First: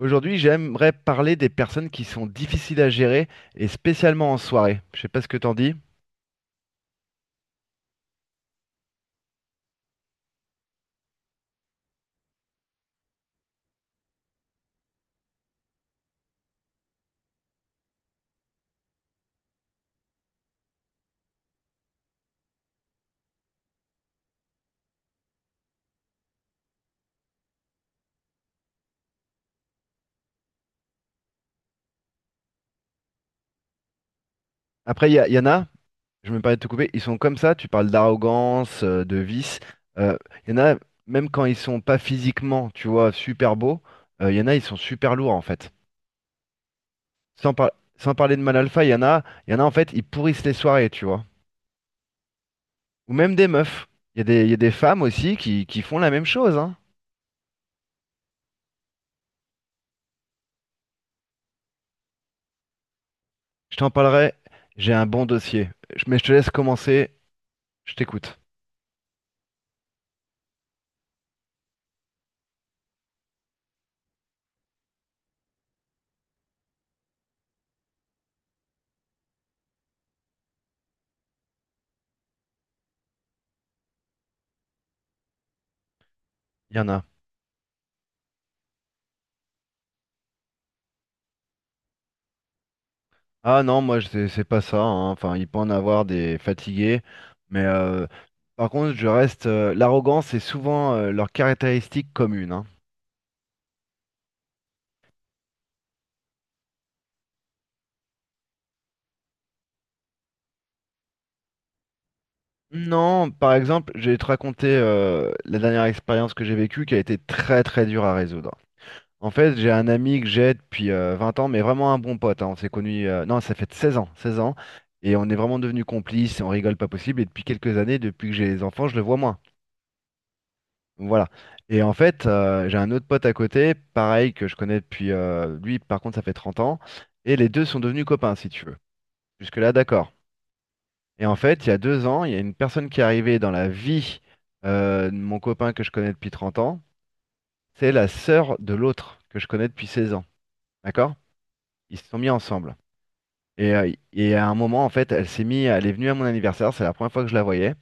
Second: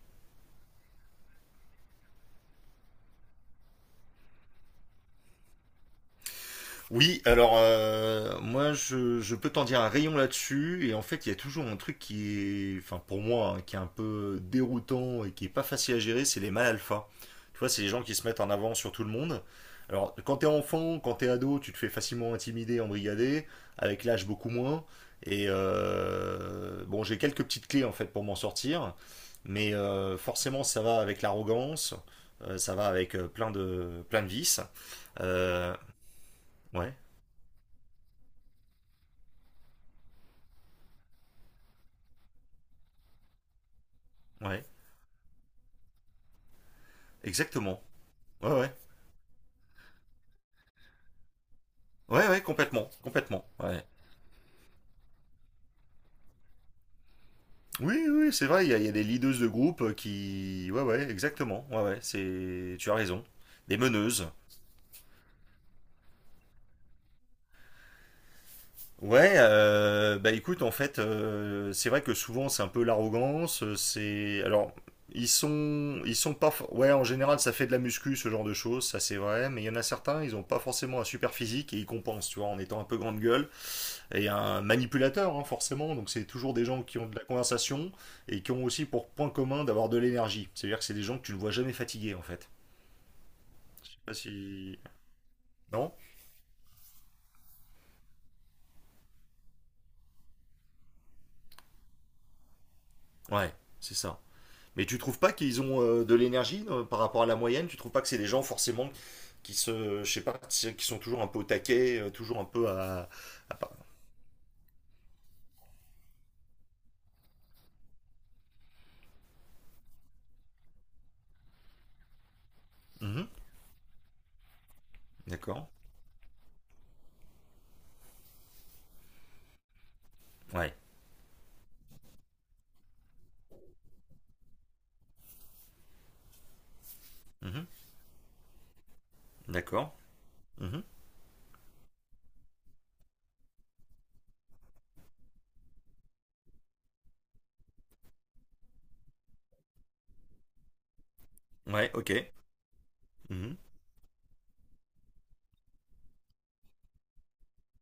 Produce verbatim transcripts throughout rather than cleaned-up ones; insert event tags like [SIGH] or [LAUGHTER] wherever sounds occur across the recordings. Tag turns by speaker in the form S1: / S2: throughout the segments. S1: Aujourd'hui, j'aimerais parler des personnes qui sont difficiles à gérer et spécialement en soirée. Je sais pas ce que t'en dis.
S2: Oui, alors euh, moi je, je peux t'en dire un rayon là-dessus et en fait il y a toujours un truc qui est, enfin pour moi, hein, qui est un peu déroutant et qui est pas facile à gérer, c'est les mâles alpha. Tu vois, c'est les gens qui se mettent en avant sur tout le monde. Alors quand t'es enfant, quand t'es ado, tu te fais facilement intimider, embrigader, avec l'âge beaucoup moins. Et euh, bon, j'ai quelques petites clés en fait pour m'en sortir, mais euh, forcément ça va avec l'arrogance, euh, ça va avec euh, plein de plein de vices.
S1: Après, il y, a- il y en a,
S2: Euh,
S1: je me permets de te couper,
S2: ouais.
S1: ils sont comme ça. Tu parles d'arrogance, euh, de vice. Euh, Il y en a, même quand ils sont pas physiquement, tu vois, super beaux, euh, il y en a, ils
S2: Ouais.
S1: sont super lourds en fait. Sans, par-
S2: Exactement.
S1: sans parler de
S2: Ouais,
S1: mal
S2: ouais.
S1: alpha, il y en a, il y en a en fait, ils pourrissent les soirées, tu vois.
S2: Ouais, ouais, complètement.
S1: Ou même
S2: Complètement.
S1: des
S2: Ouais.
S1: meufs. Il y a des, il y a des femmes aussi qui, qui font la même chose, hein.
S2: Oui, oui, c'est vrai, il y, a il y a des leaders de groupe qui. Ouais, ouais, exactement. Ouais, ouais, c'est. Tu as raison. Des
S1: Je t'en
S2: meneuses.
S1: parlerai. J'ai un bon dossier. Je- Mais je te laisse commencer. Je t'écoute.
S2: Ouais, euh, bah écoute, en fait, euh, c'est vrai que souvent c'est un peu l'arrogance. euh, C'est. Alors, ils sont. Ils sont pas. for- Ouais, en général, ça fait de la muscu, ce genre de choses, ça c'est vrai. Mais il y en a certains, ils ont pas forcément un super physique et ils compensent, tu vois, en étant un peu grande gueule. Et un manipulateur, hein, forcément. Donc, c'est toujours des
S1: Il y
S2: gens
S1: en
S2: qui
S1: a.
S2: ont de la conversation et qui ont aussi pour point commun d'avoir de l'énergie. C'est-à-dire que c'est des gens que tu ne vois jamais fatigués, en fait.
S1: Ah non,
S2: Je sais
S1: moi
S2: pas
S1: c'est c'est pas ça,
S2: si.
S1: hein. Enfin, il peut en
S2: Non.
S1: avoir des fatigués, mais euh, par contre, je reste. Euh, l'arrogance est souvent euh, leur caractéristique commune, hein.
S2: Ouais, c'est ça. Mais tu trouves pas qu'ils ont euh, de l'énergie euh, par rapport à la moyenne. Tu trouves pas que c'est des gens, forcément, qui se. Je sais pas, qui sont toujours un peu au taquet, euh, toujours un peu à.
S1: Non, par exemple, je vais te raconter euh, la dernière expérience que j'ai vécue qui a été très très dure à résoudre. En fait, j'ai un ami que j'ai depuis euh, 20 ans, mais vraiment un bon pote, hein. On s'est connus, euh,
S2: Mhm,
S1: non, ça fait seize ans, seize ans, et on est vraiment
S2: d'accord.
S1: devenus complices, et on rigole pas possible. Et depuis quelques années, depuis que j'ai les enfants, je le vois moins.
S2: Ouais.
S1: Voilà. Et en fait, euh, j'ai un autre pote à côté, pareil, que je connais depuis... euh, lui, par contre, ça fait 30 ans. Et les deux
S2: Mhm,
S1: sont devenus copains, si tu veux. Jusque-là,
S2: d'accord.
S1: d'accord.
S2: Mhm,
S1: Et en fait, il y a deux ans, il y a une personne qui est arrivée dans la vie euh, de mon copain que je connais depuis 30 ans. C'est la sœur de l'autre que je connais depuis 16 ans. D'accord?
S2: ouais,
S1: Ils se
S2: ok.
S1: sont mis ensemble.
S2: Mhm,
S1: Et, euh, et à un moment, en fait, elle s'est mise... elle est venue à mon anniversaire. C'est la première fois que je la voyais.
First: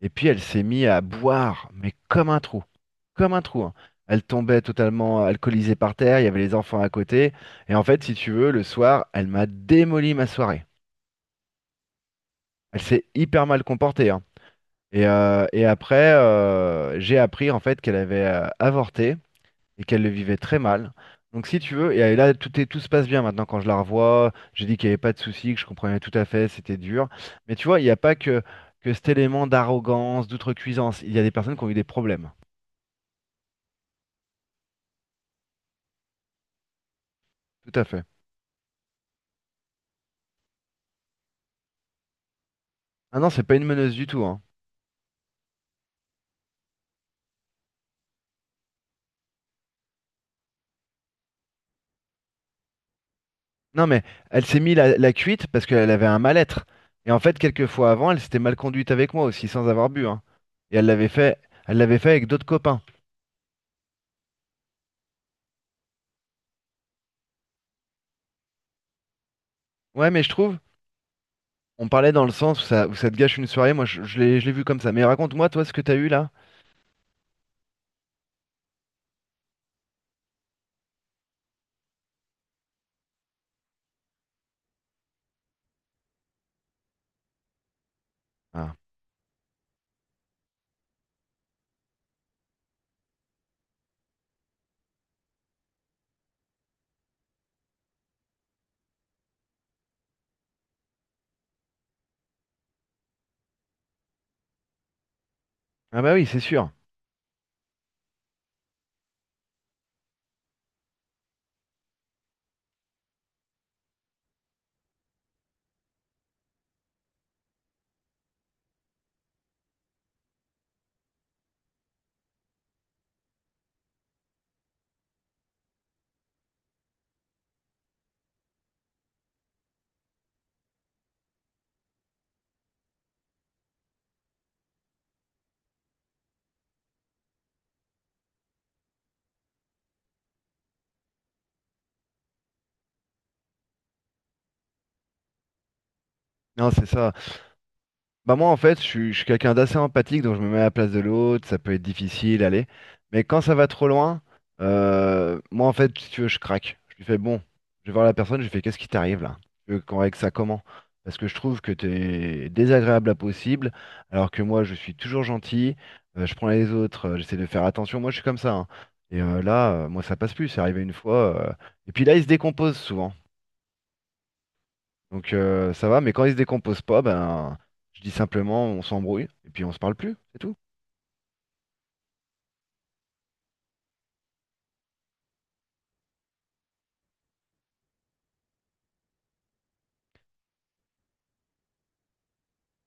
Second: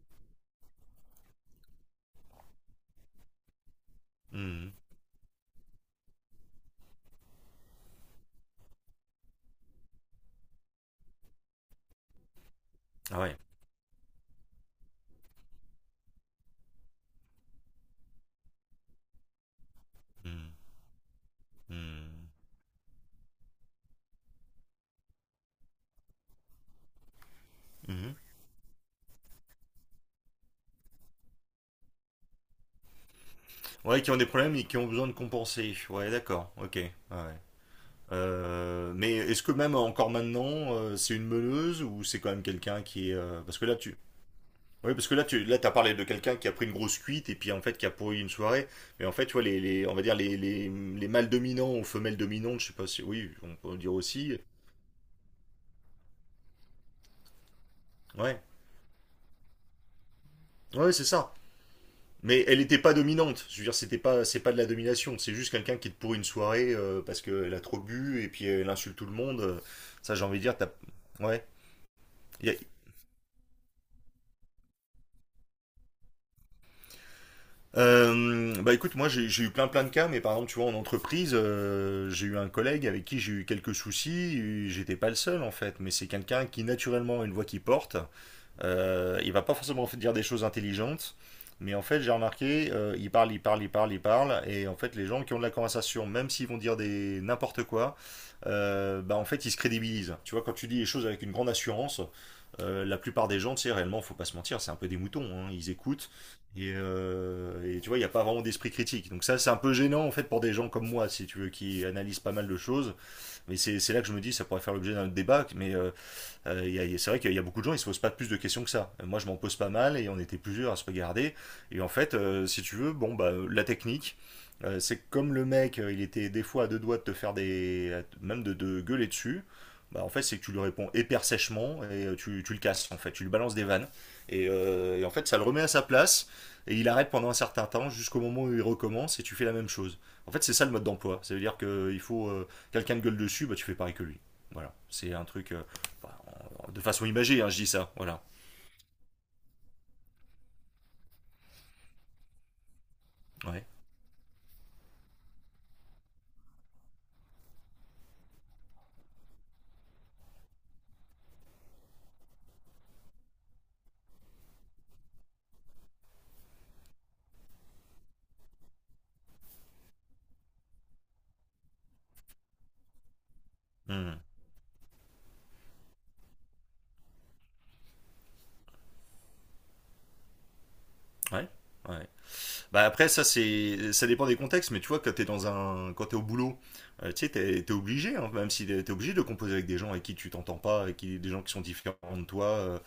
S1: Et puis elle s'est mise à boire, mais comme un trou, comme un trou, hein. Elle tombait
S2: mhm.
S1: totalement alcoolisée par terre, il y avait les enfants à côté. Et en fait, si tu veux, le soir, elle m'a démoli ma soirée. Elle s'est
S2: Ah ouais.
S1: hyper mal comportée, hein. Et, euh, et après, euh, j'ai appris en fait qu'elle avait euh, avorté et qu'elle le vivait
S2: Mhm,
S1: très mal. Donc si tu veux, et euh,
S2: mhm,
S1: là, tout est, tout se passe bien maintenant quand je la revois. J'ai dit qu'il n'y avait pas de souci, que je comprenais tout à fait, c'était dur. Mais tu vois, il n'y a pas
S2: mhm.
S1: que, que cet élément d'arrogance, d'outrecuidance. Il y a des personnes qui ont eu des problèmes.
S2: Ouais, qui ont des problèmes et qui ont besoin de compenser. Ouais, d'accord, ok. Ouais.
S1: Tout à fait.
S2: Euh, mais est-ce que même encore maintenant, euh, c'est une meuleuse ou c'est quand même quelqu'un qui est.
S1: Ah non,
S2: euh,
S1: c'est pas
S2: Parce
S1: une
S2: que là,
S1: meneuse
S2: tu.
S1: du tout, hein.
S2: Oui, parce que là, tu là, t'as parlé de quelqu'un qui a pris une grosse cuite et puis en fait qui a pourri une soirée. Mais en fait, tu vois, les, les- on va dire les, les, les mâles dominants ou femelles dominantes, je sais pas si. Oui, on peut
S1: Non,
S2: dire
S1: mais
S2: aussi.
S1: elle s'est mis la, la cuite parce qu'elle avait un mal-être. Et en fait, quelques fois avant, elle s'était
S2: Ouais,
S1: mal conduite avec moi aussi, sans avoir bu, hein. Et elle
S2: ouais, c'est
S1: l'avait
S2: ça.
S1: fait, elle l'avait fait avec
S2: Mais
S1: d'autres
S2: elle n'était
S1: copains.
S2: pas dominante. Je veux dire, c'était pas, c'est pas de la domination. C'est juste quelqu'un qui est pour une soirée euh, parce qu'elle a trop bu et puis elle insulte tout le monde.
S1: Ouais,
S2: Ça,
S1: mais
S2: j'ai
S1: je
S2: envie de dire,
S1: trouve,
S2: t'as. Ouais.
S1: on parlait dans le
S2: Y a-
S1: sens où ça, où ça te gâche une soirée. Moi, je, je l'ai, je l'ai vu comme ça. Mais raconte-moi, toi, ce que t'as eu là.
S2: Euh, bah écoute, moi j'ai j'ai eu plein plein de cas, mais par exemple, tu vois, en entreprise, euh, j'ai eu un collègue avec qui j'ai eu quelques soucis. Et j'étais pas le seul en fait, mais c'est quelqu'un qui naturellement a une voix qui porte.
S1: Ah.
S2: Euh, il va pas forcément dire des choses intelligentes, mais en fait, j'ai remarqué, euh, il parle, il parle, il parle, il parle, et en fait, les gens qui ont de la conversation, même s'ils vont dire des n'importe quoi, euh, bah en fait, ils se crédibilisent. Tu vois, quand tu dis les choses avec une grande assurance, euh, la plupart des gens, tu sais, réellement, faut pas se mentir, c'est un peu des moutons, hein, ils
S1: Ah
S2: écoutent,
S1: bah oui, c'est sûr.
S2: et, euh, et tu vois, il n'y a pas vraiment d'esprit critique. Donc ça, c'est un peu gênant, en fait, pour des gens comme moi, si tu veux, qui analysent pas mal de choses, mais c'est c'est là que je me dis, ça pourrait faire l'objet d'un débat, mais euh, euh, c'est vrai qu'il y a beaucoup de gens, ils se posent pas plus de questions que ça. Euh, Moi, je m'en pose pas mal et on était plusieurs à se regarder. Et en fait, euh, si tu veux, bon, bah, la technique, euh, c'est comme le mec, euh, il était des fois à deux doigts de te faire des. à- même de, de gueuler dessus. Bah, en fait, c'est que tu lui réponds hyper sèchement et euh, tu, tu le casses, en fait. Tu lui balances des vannes. Et, euh, et en fait, ça le remet à sa place et il arrête pendant un certain temps jusqu'au moment où il recommence et tu fais la même chose. En fait, c'est ça le mode d'emploi. Ça veut dire que il faut. Euh, quelqu'un de gueule dessus, bah, tu fais pareil que lui. Voilà. C'est un truc. Euh, bah,
S1: Non,
S2: bon, de
S1: c'est
S2: façon
S1: ça.
S2: imagée, hein, je dis ça, voilà.
S1: Bah moi en fait je suis, je suis quelqu'un d'assez empathique donc je me mets à la place de l'autre, ça peut être difficile, allez. Mais quand ça
S2: Ouais.
S1: va trop loin, euh, moi en fait si tu veux je craque. Je lui fais bon, je vais voir la personne, je lui fais qu'est-ce qui t'arrive là? Tu veux qu'on règle ça comment? Parce que je trouve que t'es désagréable à possible, alors que moi je suis toujours gentil, euh, je prends les autres, euh, j'essaie de faire attention, moi je suis comme ça, hein. Et euh, là, euh, moi ça passe plus, c'est arrivé une fois. euh, Et puis là il se décompose souvent.
S2: Hmm.
S1: Donc euh, ça va, mais quand il se décompose pas, ben je dis simplement on s'embrouille et puis on se parle plus, c'est tout.
S2: Ouais. Ouais. Bah après, ça c'est ça dépend des contextes, mais tu vois quand t'es dans un quand t'es au boulot. Euh, tu sais t'es t'es obligé, hein, même si t'es t'es obligé de composer avec des gens avec qui tu t'entends pas, avec qui des gens qui sont différents de toi. Euh,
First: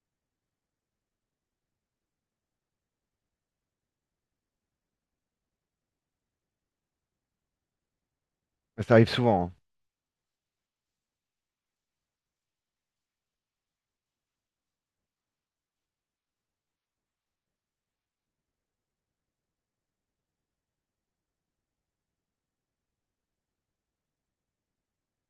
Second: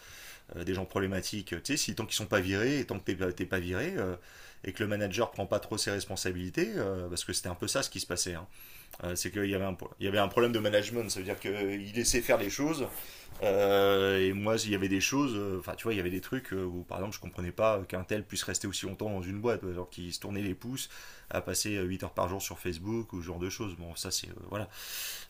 S2: euh, des gens problématiques, tu sais, si tant qu'ils sont pas virés et tant que t'es pas- t'es pas viré. Euh, et que le manager prend pas trop ses responsabilités, euh, parce que c'était un peu ça ce qui se passait, hein.
S1: Mais ça arrive
S2: Euh, c'est
S1: souvent,
S2: qu'il
S1: hein.
S2: y avait un pro- il y avait un problème de management, ça veut dire que il laissait faire les choses. Euh, et moi, il y avait des choses, euh, enfin, tu vois, il y avait des trucs, euh, où, par exemple, je comprenais pas qu'un tel puisse rester aussi longtemps dans une boîte, alors qu'il se tournait les pouces à passer euh, huit heures par jour sur Facebook ou ce genre de choses. Bon, ça, c'est. Euh, voilà.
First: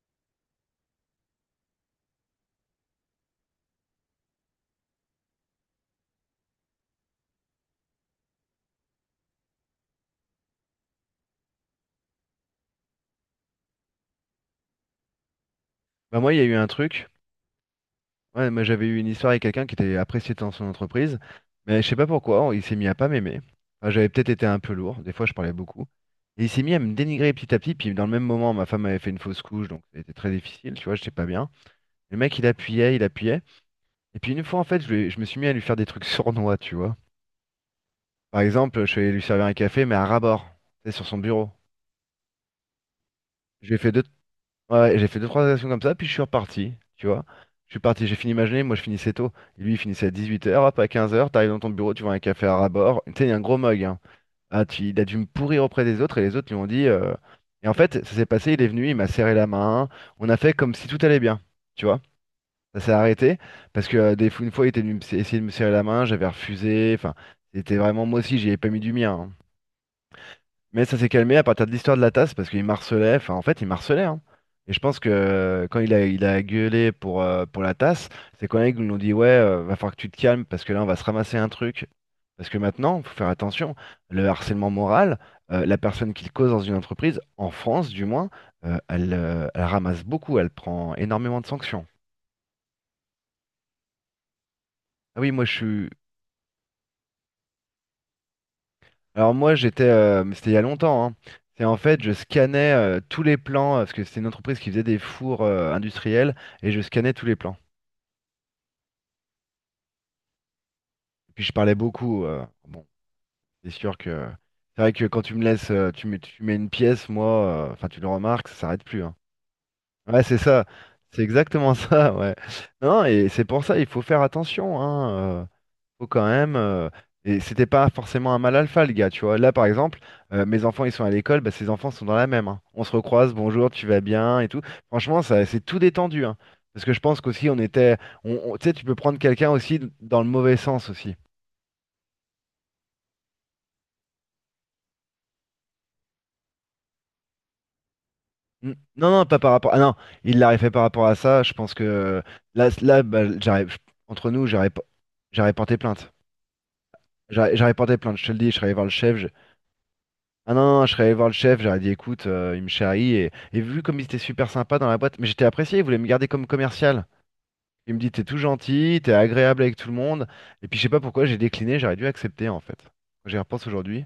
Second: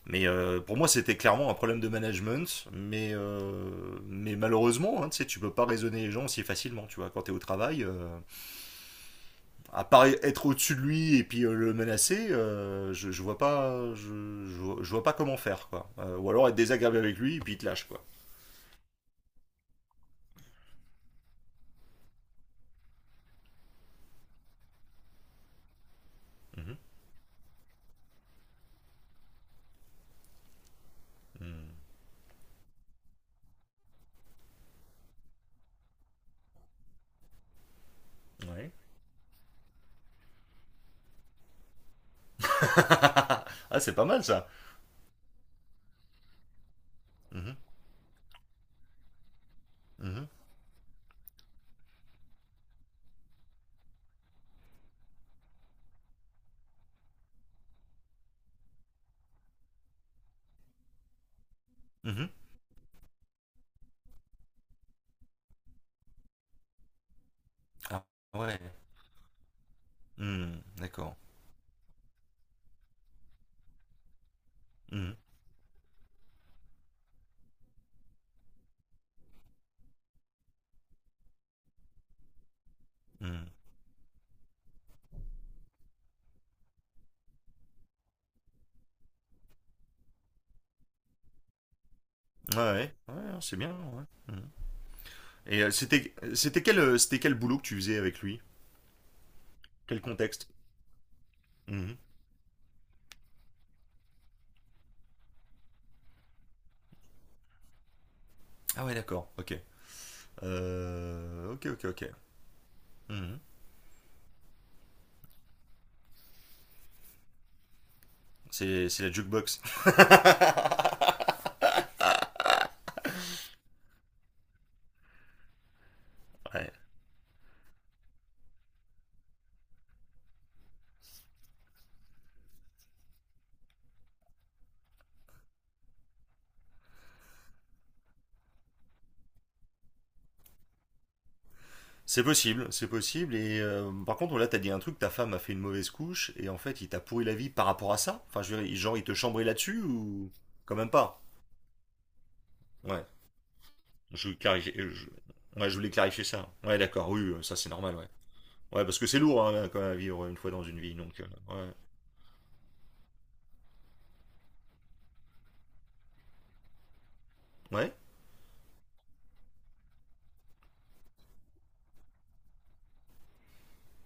S2: Mais euh, pour moi, c'était clairement un problème de management, mais, euh, mais malheureusement, hein, tu sais, tu peux pas raisonner les gens si facilement, tu vois, quand t'es au travail. Euh, à part être au-dessus de lui et puis euh, le menacer, euh, je, je vois pas, je, je vois- je vois pas comment faire, quoi. Euh,
S1: Ben
S2: ou
S1: moi il y a
S2: alors
S1: eu
S2: être
S1: un
S2: désagréable
S1: truc.
S2: avec lui et puis il te lâche, quoi.
S1: Ouais, moi j'avais eu une histoire avec quelqu'un qui était apprécié dans son entreprise, mais je sais pas pourquoi, il s'est mis à pas m'aimer. Enfin, j'avais peut-être été un peu lourd, des fois je parlais beaucoup. Et il s'est mis
S2: Mhm.
S1: à me dénigrer petit à petit, puis dans le même moment, ma femme avait fait une fausse couche, donc c'était très difficile, tu vois, j'étais pas bien.
S2: Mm.
S1: Le mec, il appuyait, il appuyait. Et puis une fois, en fait, je, lui- je me suis mis à lui faire des trucs [LAUGHS] sournois, tu vois. Par
S2: Ouais.
S1: exemple, je suis allé lui servir un café, mais à ras-bord, tu sais, sur son bureau.
S2: [LAUGHS]
S1: J'ai
S2: Ah,
S1: fait
S2: c'est
S1: deux,
S2: pas mal ça.
S1: ouais, j'ai fait deux, trois actions comme ça, puis je suis reparti, tu vois.
S2: Mhm,
S1: Je suis parti, j'ai fini ma journée, moi je finissais tôt. Lui, il finissait à
S2: mhm,
S1: dix-huit heures, hop, à quinze heures, t'arrives dans ton bureau, tu vois un café à rabord. Tu sais, il y a un gros mug, hein. Ah, tu- il a dû me pourrir auprès des autres, et les autres lui ont dit... euh, Et en fait, ça s'est passé, il est venu, il m'a serré la main, on a fait comme si tout allait bien, tu vois.
S2: mhm.
S1: Ça s'est arrêté, parce que euh, des fois, une fois, il était venu me- essayer de me serrer la main, j'avais refusé, enfin, c'était
S2: Ah
S1: vraiment, moi aussi, j'y ai
S2: ouais.
S1: pas mis du mien, hein.
S2: Hmm,
S1: Mais ça s'est
S2: d'accord.
S1: calmé à partir de l'histoire de la tasse parce qu'il marcelait, enfin en fait il marcelait, hein. Et je pense que
S2: Mhm,
S1: euh, quand il a, il a gueulé pour, euh, pour la tasse, c'est quand ils nous ont dit ouais, euh, va falloir que tu te calmes parce que là on va se ramasser un truc. Parce que maintenant, faut faire
S2: mhm.
S1: attention, le harcèlement moral, euh, la personne qui le cause dans une entreprise, en France du moins, euh, elle, euh, elle ramasse beaucoup, elle prend énormément de sanctions.
S2: Ouais, ouais, ouais, c'est bien. Ouais. Mhm.
S1: Ah oui, moi je
S2: Et euh,
S1: suis.
S2: c'était c'était quel euh, c'était quel boulot que tu faisais avec lui?
S1: Alors moi j'étais,
S2: Quel
S1: euh, mais
S2: contexte?
S1: c'était il y a longtemps, hein. C'est en
S2: Mhm.
S1: fait je scannais euh, tous les plans, euh, parce que c'était une entreprise qui faisait des fours euh, industriels, et je scannais tous les plans.
S2: Ah ouais, d'accord. Ok.
S1: Et puis je
S2: Euh, ok,
S1: parlais
S2: ok, ok.
S1: beaucoup. Euh, bon,
S2: Mhm.
S1: c'est sûr que c'est vrai que quand tu me laisses, euh, tu mets, tu mets une pièce, moi, euh, enfin tu le remarques, ça s'arrête
S2: C'est c'est
S1: plus,
S2: la
S1: hein.
S2: jukebox.
S1: Ouais c'est ça, c'est exactement [LAUGHS] ça, ouais. Non, et c'est pour ça il faut faire attention, hein. Euh, faut quand même.
S2: Ouais.
S1: Euh, et c'était pas forcément un mal alpha, le gars, tu vois. Là, par exemple, euh, mes enfants, ils sont à l'école, bah, ses enfants sont dans la même, hein. On se recroise, bonjour, tu vas bien et tout. Franchement, ça, c'est tout détendu, hein. Parce que je pense qu'aussi, on était. On, on- tu sais, tu peux prendre quelqu'un aussi d- dans le mauvais sens aussi.
S2: C'est possible, c'est possible. Et euh, par contre, là, t'as dit un truc, ta femme a fait une mauvaise couche, et en fait, il t'a pourri la vie par rapport à ça? Enfin, je veux
S1: Mm.
S2: dire, genre, il
S1: Non,
S2: te
S1: non, pas
S2: chambrait
S1: par rapport. Ah
S2: là-dessus
S1: non,
S2: ou
S1: il l'aurait fait
S2: quand
S1: par
S2: même
S1: rapport à
S2: pas?
S1: ça. Je pense que là, là
S2: Ouais.
S1: bah, j'aurais- entre
S2: Je,
S1: nous, j'aurais
S2: clarifie-
S1: p- j'aurais
S2: je- ouais, je
S1: porté
S2: voulais
S1: plainte.
S2: clarifier ça. Ouais, d'accord, oui, euh,
S1: J'aurais
S2: ça c'est
S1: j'aurais
S2: normal,
S1: porté
S2: ouais.
S1: plainte, je te le dis, je serais allé
S2: Ouais,
S1: voir le
S2: parce que
S1: chef.
S2: c'est lourd, hein, quand même à vivre une fois
S1: Ah non,
S2: dans une
S1: non, je
S2: vie,
S1: serais allé
S2: donc euh,
S1: voir le chef,
S2: ouais.
S1: j'aurais dit écoute, euh, il me charrie et, et vu comme il était super sympa dans la boîte, mais j'étais apprécié, il voulait me garder comme commercial.
S2: Ouais,
S1: Il me dit t'es tout gentil, t'es agréable avec tout le monde. Et puis je sais pas pourquoi j'ai décliné, j'aurais dû accepter en fait. J'y repense aujourd'hui.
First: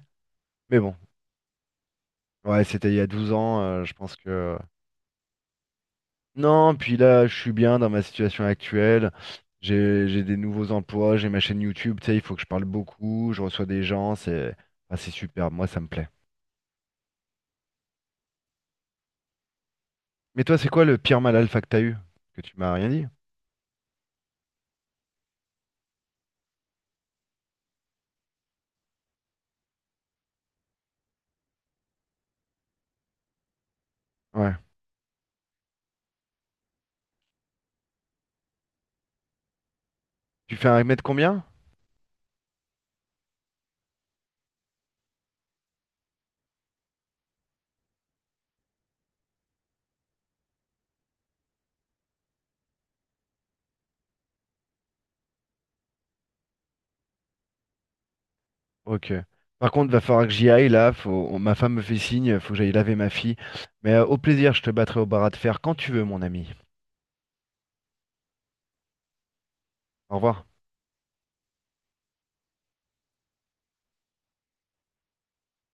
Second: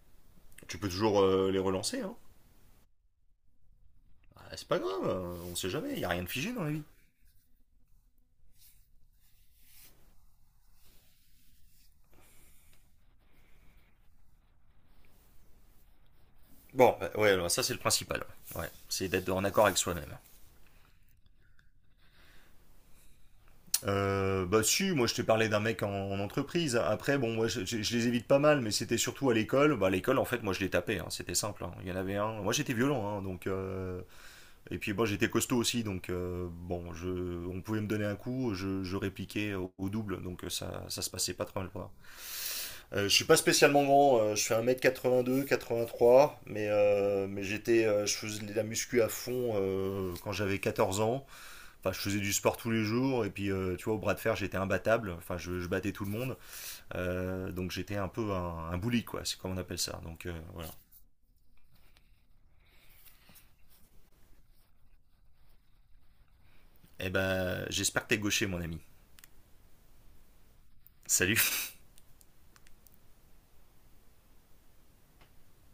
S2: tu
S1: Mais
S2: peux
S1: bon,
S2: toujours euh, les relancer, hein.
S1: ouais, c'était il y a douze ans, euh, je pense
S2: Ah,
S1: que.
S2: c'est pas grave, euh, on sait jamais, y a rien de figé dans la
S1: Non,
S2: vie.
S1: puis là, je suis bien dans ma situation actuelle. J'ai j'ai des nouveaux emplois, j'ai ma chaîne YouTube, tu sais, il faut que je parle beaucoup, je reçois des gens, c'est ah, c'est superbe, moi ça me plaît.
S2: Bon, bah, ouais, alors, ça c'est le principal. Ouais, c'est d'être en accord avec soi-même.
S1: Mais toi, c'est quoi le pire mal alpha que t'as eu? Que tu m'as rien dit?
S2: Euh, bah si, moi je t'ai parlé d'un mec en, en entreprise. Après, bon, moi je, je- je les évite pas mal, mais c'était surtout à l'école. Bah à l'école, en fait, moi je les tapais, hein, c'était simple. Hein. Il y en avait un. Moi j'étais violent, hein, donc. Euh,
S1: Ouais.
S2: Et puis bon, j'étais costaud aussi, donc euh, bon, je, on pouvait me donner un coup, je, je répliquais au, au double, donc euh,
S1: Tu fais
S2: ça,
S1: un
S2: ça
S1: mètre
S2: se passait
S1: combien?
S2: pas trop mal. Quoi. Euh, je suis pas spécialement grand, euh, je fais un mètre quatre-vingt-deux, quatre-vingt-trois, mais, euh, mais j'étais, euh, je faisais de la muscu à fond, euh, quand j'avais quatorze ans. Enfin, je faisais du sport tous les jours, et puis euh, tu vois, au bras de fer, j'étais imbattable, enfin, je, je battais tout le monde. Euh, donc j'étais un peu un, un bully,
S1: Ok.
S2: quoi, c'est comme on
S1: Par
S2: appelle
S1: contre, va
S2: ça.
S1: falloir
S2: Donc
S1: que
S2: euh,
S1: j'y aille
S2: voilà.
S1: là. Faut... on- Ma femme me fait signe, faut que j'aille laver ma fille. Mais euh, au plaisir, je te battrai au barat de fer quand tu veux, mon ami.
S2: Eh ben, j'espère que t'es gaucher, mon ami.
S1: Au revoir.
S2: Salut!